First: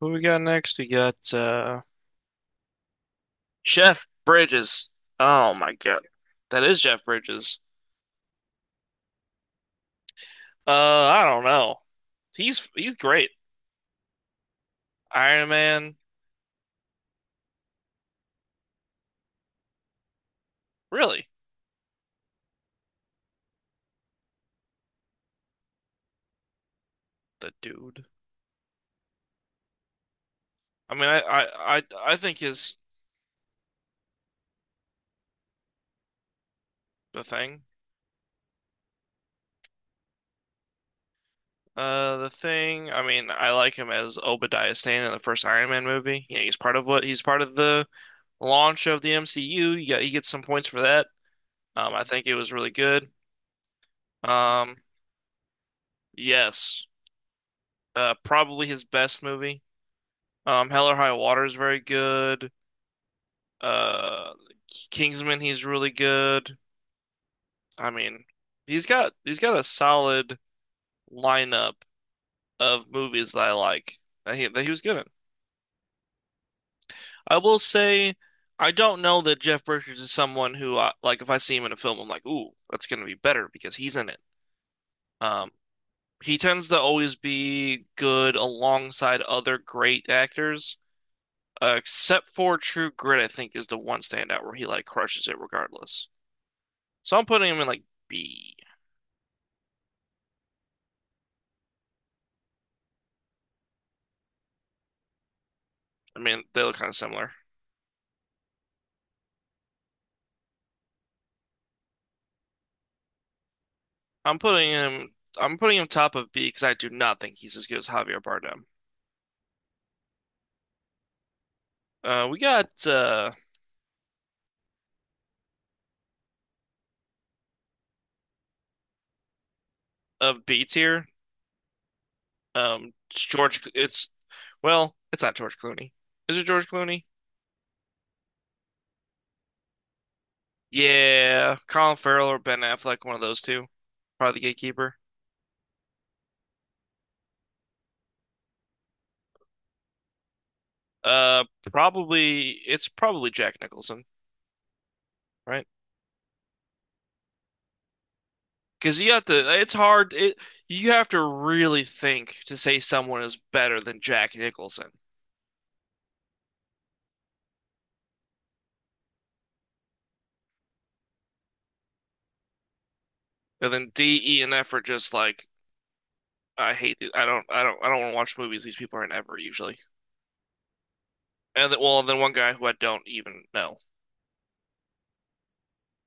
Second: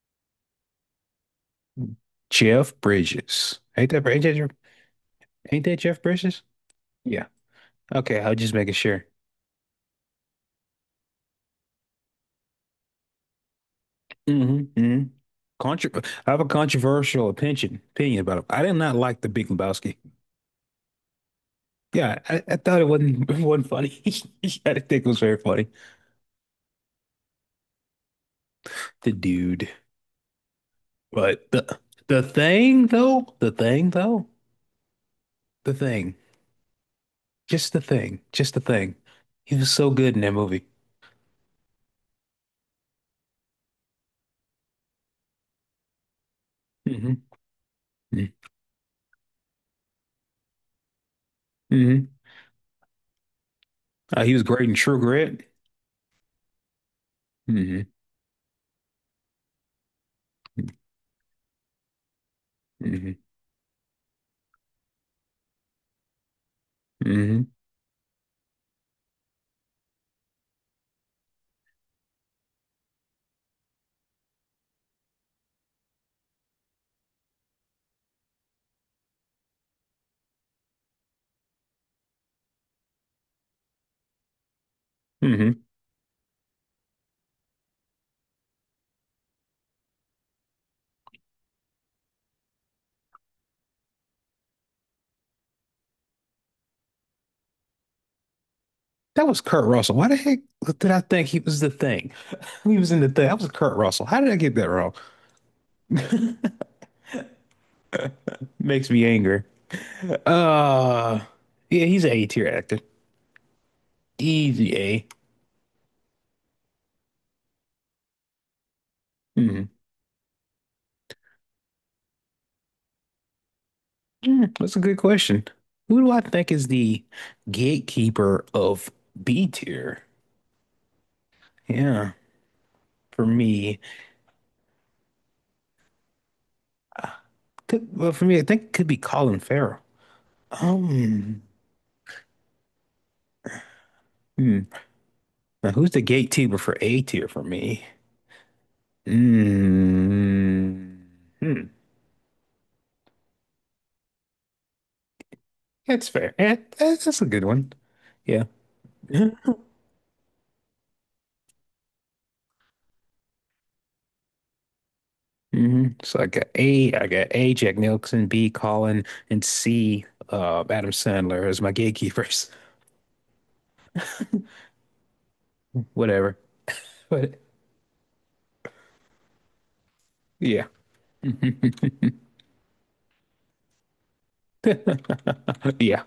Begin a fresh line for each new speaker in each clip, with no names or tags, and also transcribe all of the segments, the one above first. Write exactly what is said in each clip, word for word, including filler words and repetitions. Who we got next? We got uh
Jeff Bridges. Ain't
Jeff
that ain't that,
Bridges. Oh
ain't
my
that Jeff
God.
Bridges?
That is Jeff
Yeah.
Bridges.
Okay, I was just making sure.
Uh, I don't know. He's he's great.
Hmm, hmm.
Iron
Contro
Man,
I have a controversial opinion opinion about him. I did not like the Big Lebowski.
really.
Yeah, I, I thought it wasn't it wasn't funny. I didn't think it was very funny.
The dude.
The dude.
I mean, I
But
I
the
I, I
the
think is
thing though, the thing though, the thing.
the thing.
Just the thing. Just the thing. He was so good in that movie.
Uh, the thing. I mean, I like him as Obadiah Stane in the first Iron Man movie. You know, he's part of what he's
Hmm,
part of the launch of the M C U. You got, he gets some points for that. Um, I
hmm.
think it was really good.
Uh, he was great in
Um,
True Grit.
yes.
Hmm,
Uh, probably his best movie. Um, Hell or High Water is very good.
hmm,
Uh, Kingsman, he's really good.
hmm,
I mean, he's got he's got a solid lineup of movies that I like that he that he was good in. I will say, I don't know that Jeff Bridges is someone who I, like if I see him in a film, I'm like, ooh, that's gonna be better because he's in it. Um,
hmm.
he tends to always be good alongside other great actors, uh, except for True Grit, I think is the one standout where he like crushes it regardless. So I'm putting him in like B.
That was Kurt Russell. Why the heck did I think he was the thing? He was in the thing. That was Kurt Russell. How did I get that wrong?
I mean, they look kind of similar.
Makes me angry. Uh, yeah, he's an A tier actor.
I'm putting
Easy A.
him. I'm putting him top of B because I do not think he's as good as Javier Bardem.
Hmm.
Uh, we got uh
That's a good question. Who do I think is the gatekeeper of B tier?
a B tier.
Yeah,
Um,
for
George.
me,
It's well, it's not George Clooney. Is it George Clooney?
uh, could, well, for me, I think it could be Colin Farrell. Um,
Yeah, Colin Farrell or Ben Affleck, one of those two. Probably the
hmm.
gatekeeper.
Now, who's the gatekeeper for A tier for me?
Uh,
Mm-hmm.
probably it's probably Jack Nicholson, right?
That's fair. Yeah, that's, that's a good one. Yeah.
Because you have to. It's hard. It you have to really think to say someone is better than Jack Nicholson.
Hmm. So I got A, I got A, Jack Nicholson, B, Colin, and C, uh, Adam Sandler as my gatekeepers.
And then D, E, and F are just like
Whatever.
I hate. These. I
But
don't. I don't. I don't want to watch movies these people are in ever usually.
yeah.
And then, well, and then one guy who I don't even know.
Yeah.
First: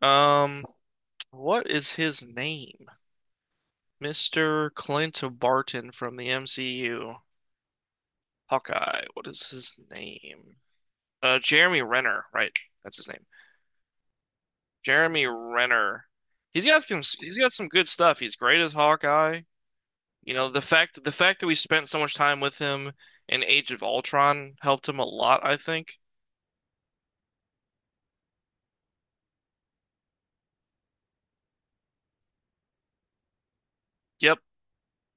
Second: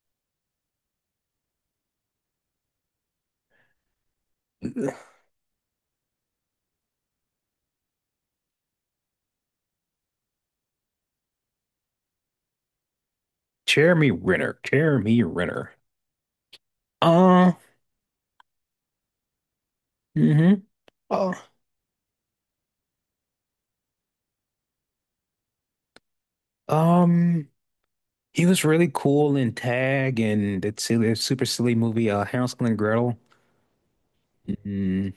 Um, what is his name? mister Clint Barton from the M C U. Hawkeye. What is his name? Uh, Jeremy Renner. Right, that's his name.
Jeremy Renner. Jeremy
Jeremy
Renner.
Renner. He's got some. He's got
Uh,
some good stuff. He's great as Hawkeye. You know, the
hmm.
fact the
Uh,
fact that we spent so much time with him in Age of Ultron helped him a lot, I think.
um, he was really cool in Tag and that silly, super silly movie, uh, Hansel and Gretel.
Yep.
Mhm.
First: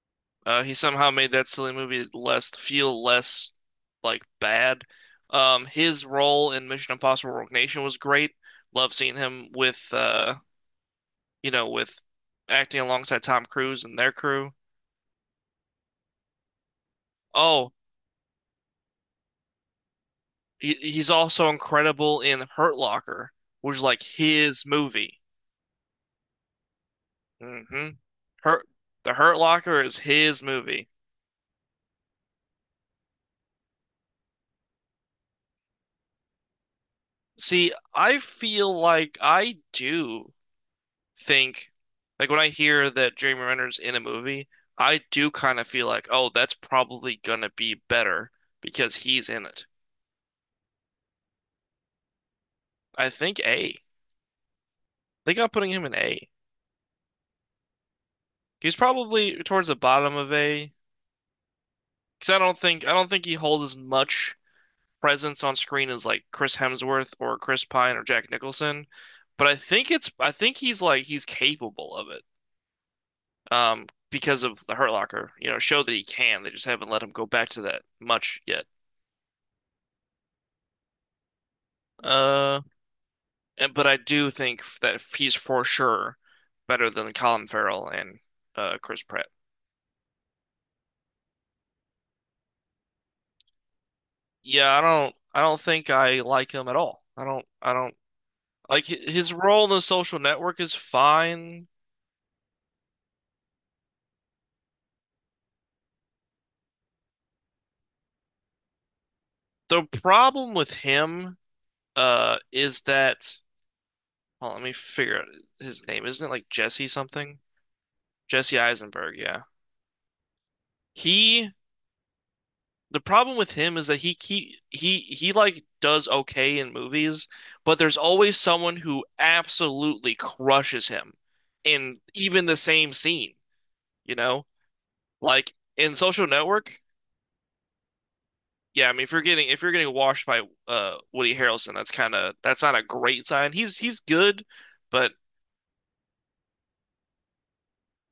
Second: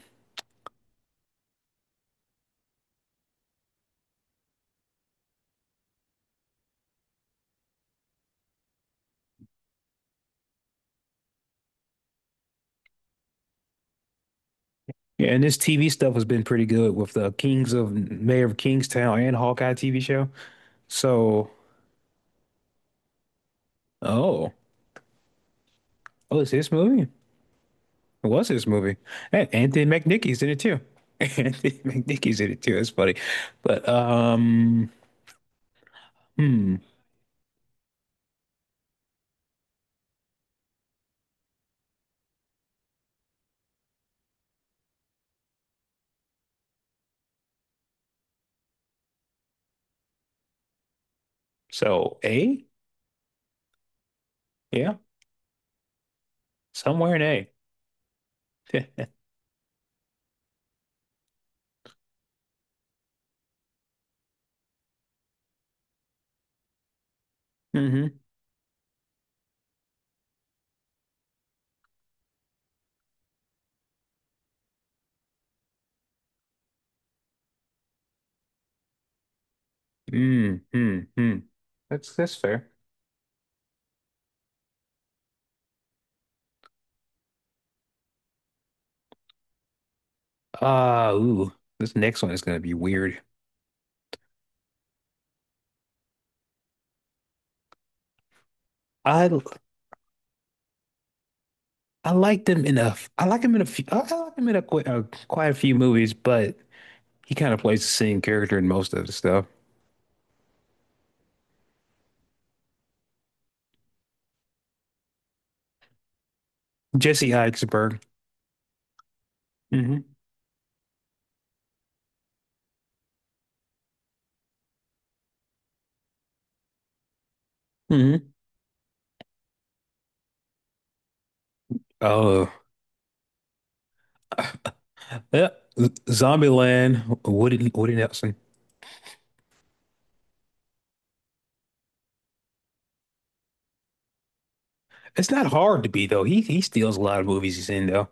Uh, he somehow made that silly movie less feel less like bad. Um, his role in Mission Impossible Rogue Nation was great. Love seeing him with uh, you know, with acting alongside Tom Cruise and their crew.
Yeah, and this T V stuff has been pretty good with the
Oh,
Kings of Mayor of Kingstown and Hawkeye T V show.
he, he's also
So,
incredible in Hurt Locker, which is like
oh,
his movie.
oh, it's this movie?
hmm
It was this
Hurt,
movie.
The Hurt
And
Locker
Anthony
is his
McNicky's in it too.
movie.
Anthony McNicky's in it too. That's funny. But um, hmm.
See, I feel like I do think like when I hear that Jeremy Renner's in a movie, I do kind of feel like, oh, that's probably gonna be better because he's in it.
So A,
I think A. I
yeah,
think I'm putting him in A.
somewhere in A.
He's probably towards the bottom of A because I don't think I don't think he holds as much presence on screen as like Chris Hemsworth or Chris Pine or
Mm-hmm.
Jack Nicholson, but I think it's I think he's like he's capable of it. Um, because of the Hurt Locker, you know, show that he can. They just haven't let him go back to that much yet.
Mm, mm, mm. That's that's
Uh,
fair.
And, but I do think that he's for sure better than Colin Farrell and uh, Chris Pratt.
Uh, ooh, this next one is gonna be weird.
Yeah, I don't I don't think I like him at all. I don't I don't like hi-
I
his role in The Social Network is fine.
I liked him enough. I like him in a few. I I like him in a, qu a quite a few movies, but he kind of plays the same character in most of the stuff.
The problem with him uh is that well, let me figure out his name. Isn't it like Jesse
Jesse
something?
Eisenberg.
Jesse Eisenberg, yeah.
Hmm,
He The problem with him is that he he he he like does okay in movies, but there's
hmm.
always someone who absolutely crushes him in even
Oh,
the same scene, you know?
yeah.
Like in Social Network,
Zombieland. Woody Woody Nelson.
yeah, I mean if you're getting if you're getting washed by uh Woody Harrelson, that's kind of that's not a great sign. He's he's good, but
It's not hard to be though. He he steals a lot of movies he's in though.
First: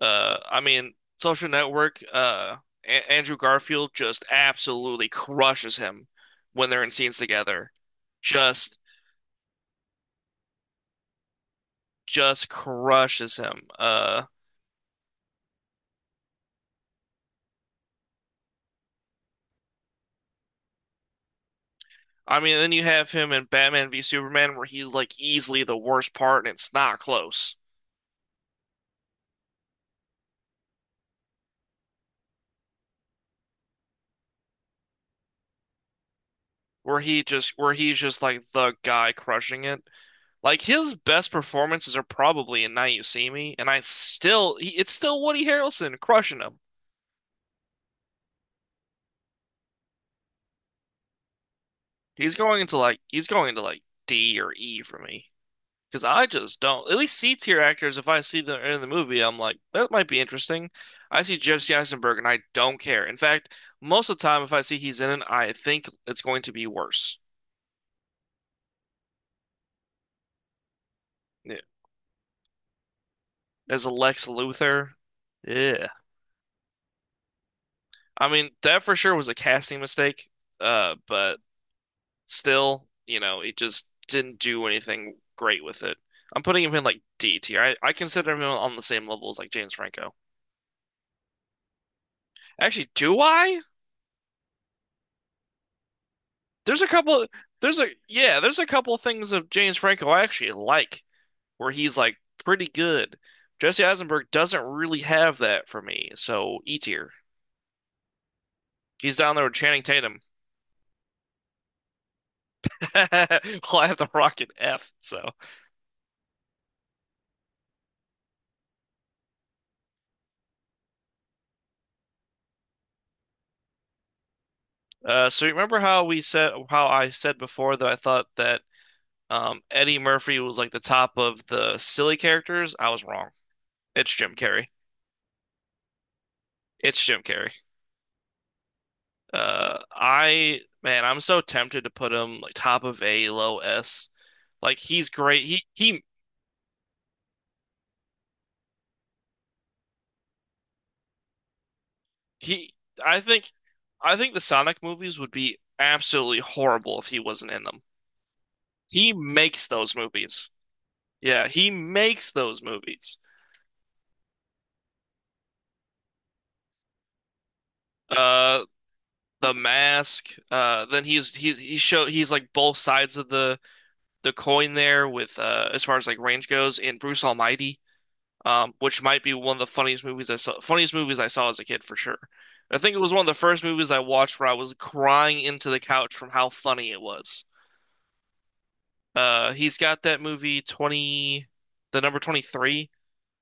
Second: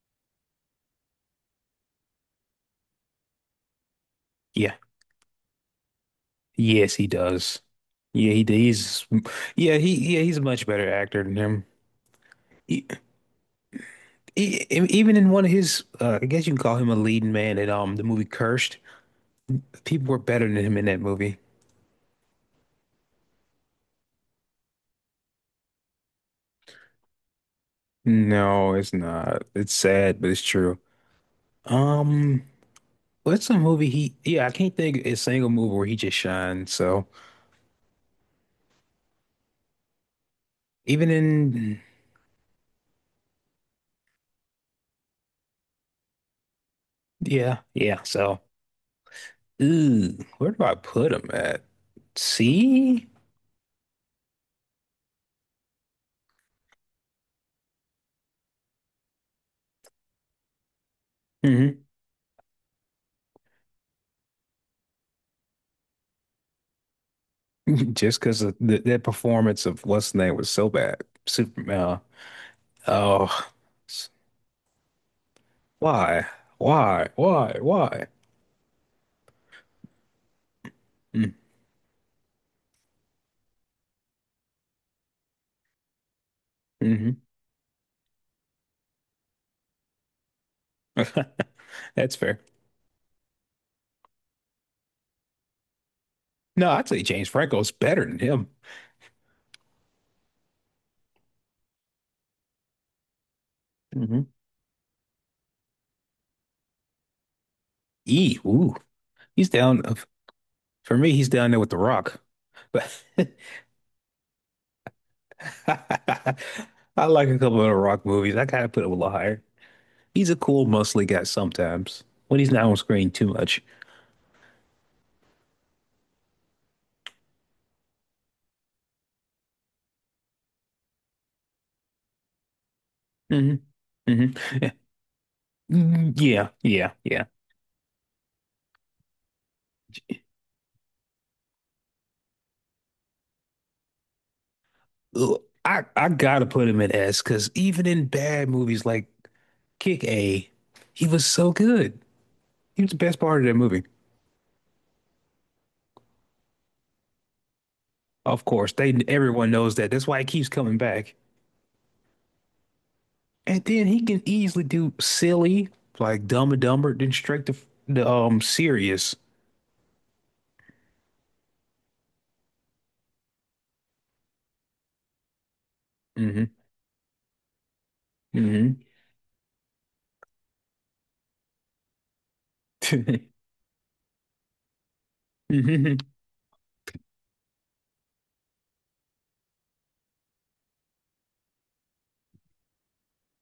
uh I mean Social Network, uh a Andrew Garfield just
Yeah.
absolutely crushes him when they're in
Yes, he
scenes
does.
together.
Yeah, he
Just
he's yeah he yeah, he's a much better actor than him.
just
E-
crushes him. Uh,
e- Even in one of his, uh, I guess you can call him a leading man in um the movie Cursed. People were better than him in that movie.
I mean, then you have him in Batman v Superman, where he's like easily the worst part, and it's not close.
No, it's not. It's sad, but it's true. Um, what's a movie he? Yeah, I can't think of a single movie where he just shined.
Where
So
he just, where he's just like the guy crushing it. Like his
even
best
in,
performances are probably in Now You See Me, and I still, he, it's still Woody Harrelson crushing him.
yeah, yeah. So, ooh, where do I put him at?
He's going into like,
C?
he's going into like D or E for me. Because I just don't. At least C tier actors, if I see them in the movie, I'm like, that might be interesting. I see Jesse
Hmm.
Eisenberg and I don't care. In fact, most of the time, if I see he's in it, I think it's going to be worse.
Just because of the, that performance of what's the name was so bad.
Yeah.
Superman. Oh,
As a
s-
Lex Luthor, yeah.
why? Why? Why? Why?
I mean, that for sure was a casting mistake. Uh, but still, you know, it just didn't do anything great with it. I'm putting him in like
Mm-hmm.
D tier. I, I consider him on the same level as like James Franco.
That's fair.
Actually, do I?
No,
There's a
I'd say
couple
James Franco's
there's a
better than
yeah,
him.
there's a couple things of James Franco I actually like where he's like pretty good. Jesse
Hmm.
Eisenberg doesn't really have that for me, so E tier.
E, ooh,
He's down there
he's
with Channing
down. Uh,
Tatum.
For me, he's down there with The Rock. But
Well, I have the Rocket F. So,
I like a couple of The Rock movies. I gotta put him a little higher. He's a cool, mostly guy sometimes when he's not on screen too much.
uh, so you remember how we said how I said before that I thought that um, Eddie Murphy was like the top of the silly characters? I was wrong.
Hmm,
It's
hmm.
Jim Carrey.
Yeah, yeah,
It's Jim
yeah.
Carrey. Uh, I man, I'm so tempted to put him like top of A, low S. Like he's
Ugh,
great. He
I
he
I gotta put him in S because even in bad movies like Kick A, he was so good.
he.
He was the best
I
part of
think
that movie.
I think the Sonic movies would be absolutely horrible if he wasn't in them.
Of course, they
He
everyone
makes
knows that.
those
That's why it
movies.
keeps coming back.
Yeah, he makes those movies.
And then he can easily do silly, like Dumb and Dumber, then straight to the um
Uh,
serious.
The Mask. Uh, then he's he he show he's like both sides of the the coin there with uh as far as like
Hmm,
range goes in Bruce Almighty. Um,
hmm,
which might be one of the funniest movies I saw, funniest movies I saw as a kid for sure. I think it was one of the first movies I watched where I was crying into the
hmm,
couch from how funny it was. Uh, he's got that movie twenty, the number twenty-three,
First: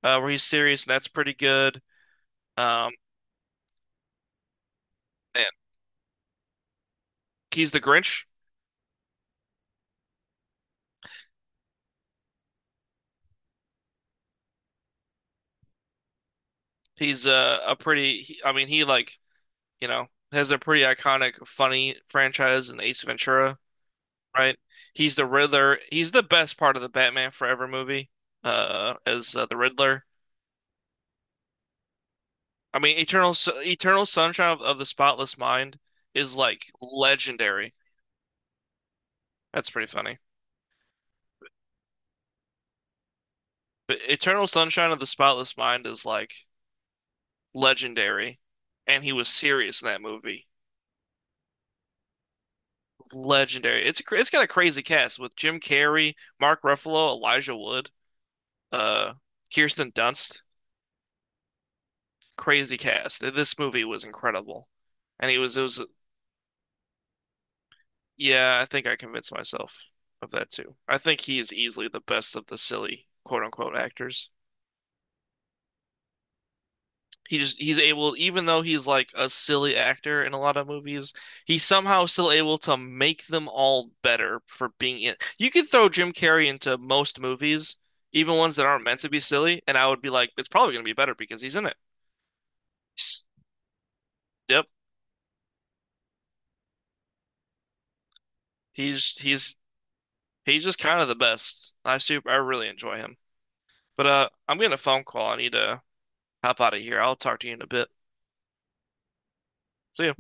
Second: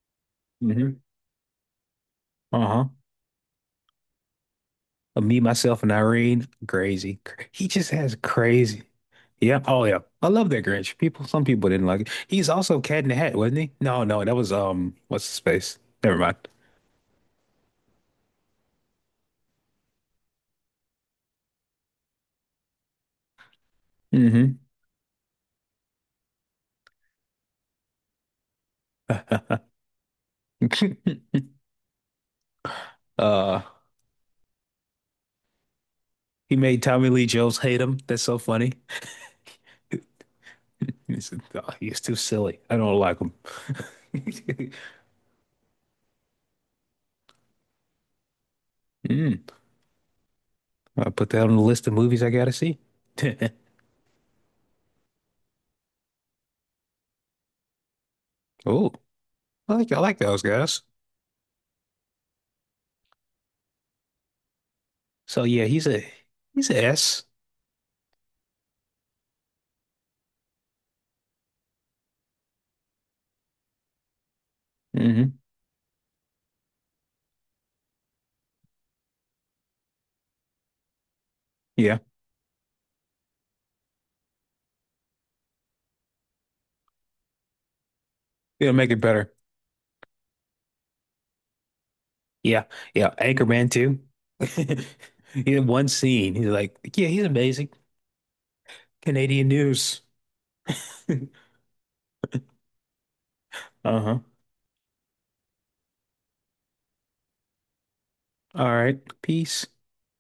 uh, where he's serious, and
hmm.
that's pretty good.
Uh-huh.
Um,
Uh, Me,
man,
myself, and Irene, crazy. Cra- He
he's the
just has
Grinch.
crazy. Yeah. Oh yeah. I love that Grinch. People, some people didn't like it. He's also Cat in the Hat, wasn't he? No, no, that was um, what's his face? Never
He's uh, a pretty, he, I mean, he like, you know, has a pretty iconic, funny franchise in Ace Ventura, right?
mind.
He's the Riddler. He's the best part of the Batman Forever movie, uh, as uh, the Riddler.
Hmm.
I mean, Eternal S-
Uh,
Eternal Sunshine of, of the Spotless Mind is
he
like
made Tommy Lee Jones
legendary.
hate him. That's so funny.
That's pretty funny.
He said, "Oh, he's too silly. I don't like him.
But Eternal Sunshine of the Spotless Mind is like legendary, and he was
Mm,
serious in that movie.
I'll put that on the list of movies I gotta see.
Legendary. It's cra- it's got a crazy cast with Jim Carrey, Mark Ruffalo, Elijah Wood,
Oh,
uh,
I like
Kirsten
I like those
Dunst.
guys.
Crazy cast. This movie was incredible, and he
So
was it
yeah,
was
he's a he's a S.
yeah. I think I convinced myself of that too. I think he is easily the best of the silly quote unquote actors.
Mm-hmm.
He just he's able, even though he's like a silly actor in a lot of movies, he's
Yeah,
somehow still able to make them all better for being in. You could throw Jim Carrey into most movies, even ones that
it'll
aren't
make
meant
it
to be
better.
silly, and I would be like, it's probably gonna be better because he's in it.
Yeah, yeah.
S-
Anchorman too.
Yep,
He had one scene. He's like, yeah, he's amazing.
he's
Canadian
he's
news.
he's just kind of the best. I super I really enjoy him. But
Uh-huh.
uh, I'm getting a phone call. I need to hop out of here. I'll talk to you in a bit.
All right. Peace.
See ya.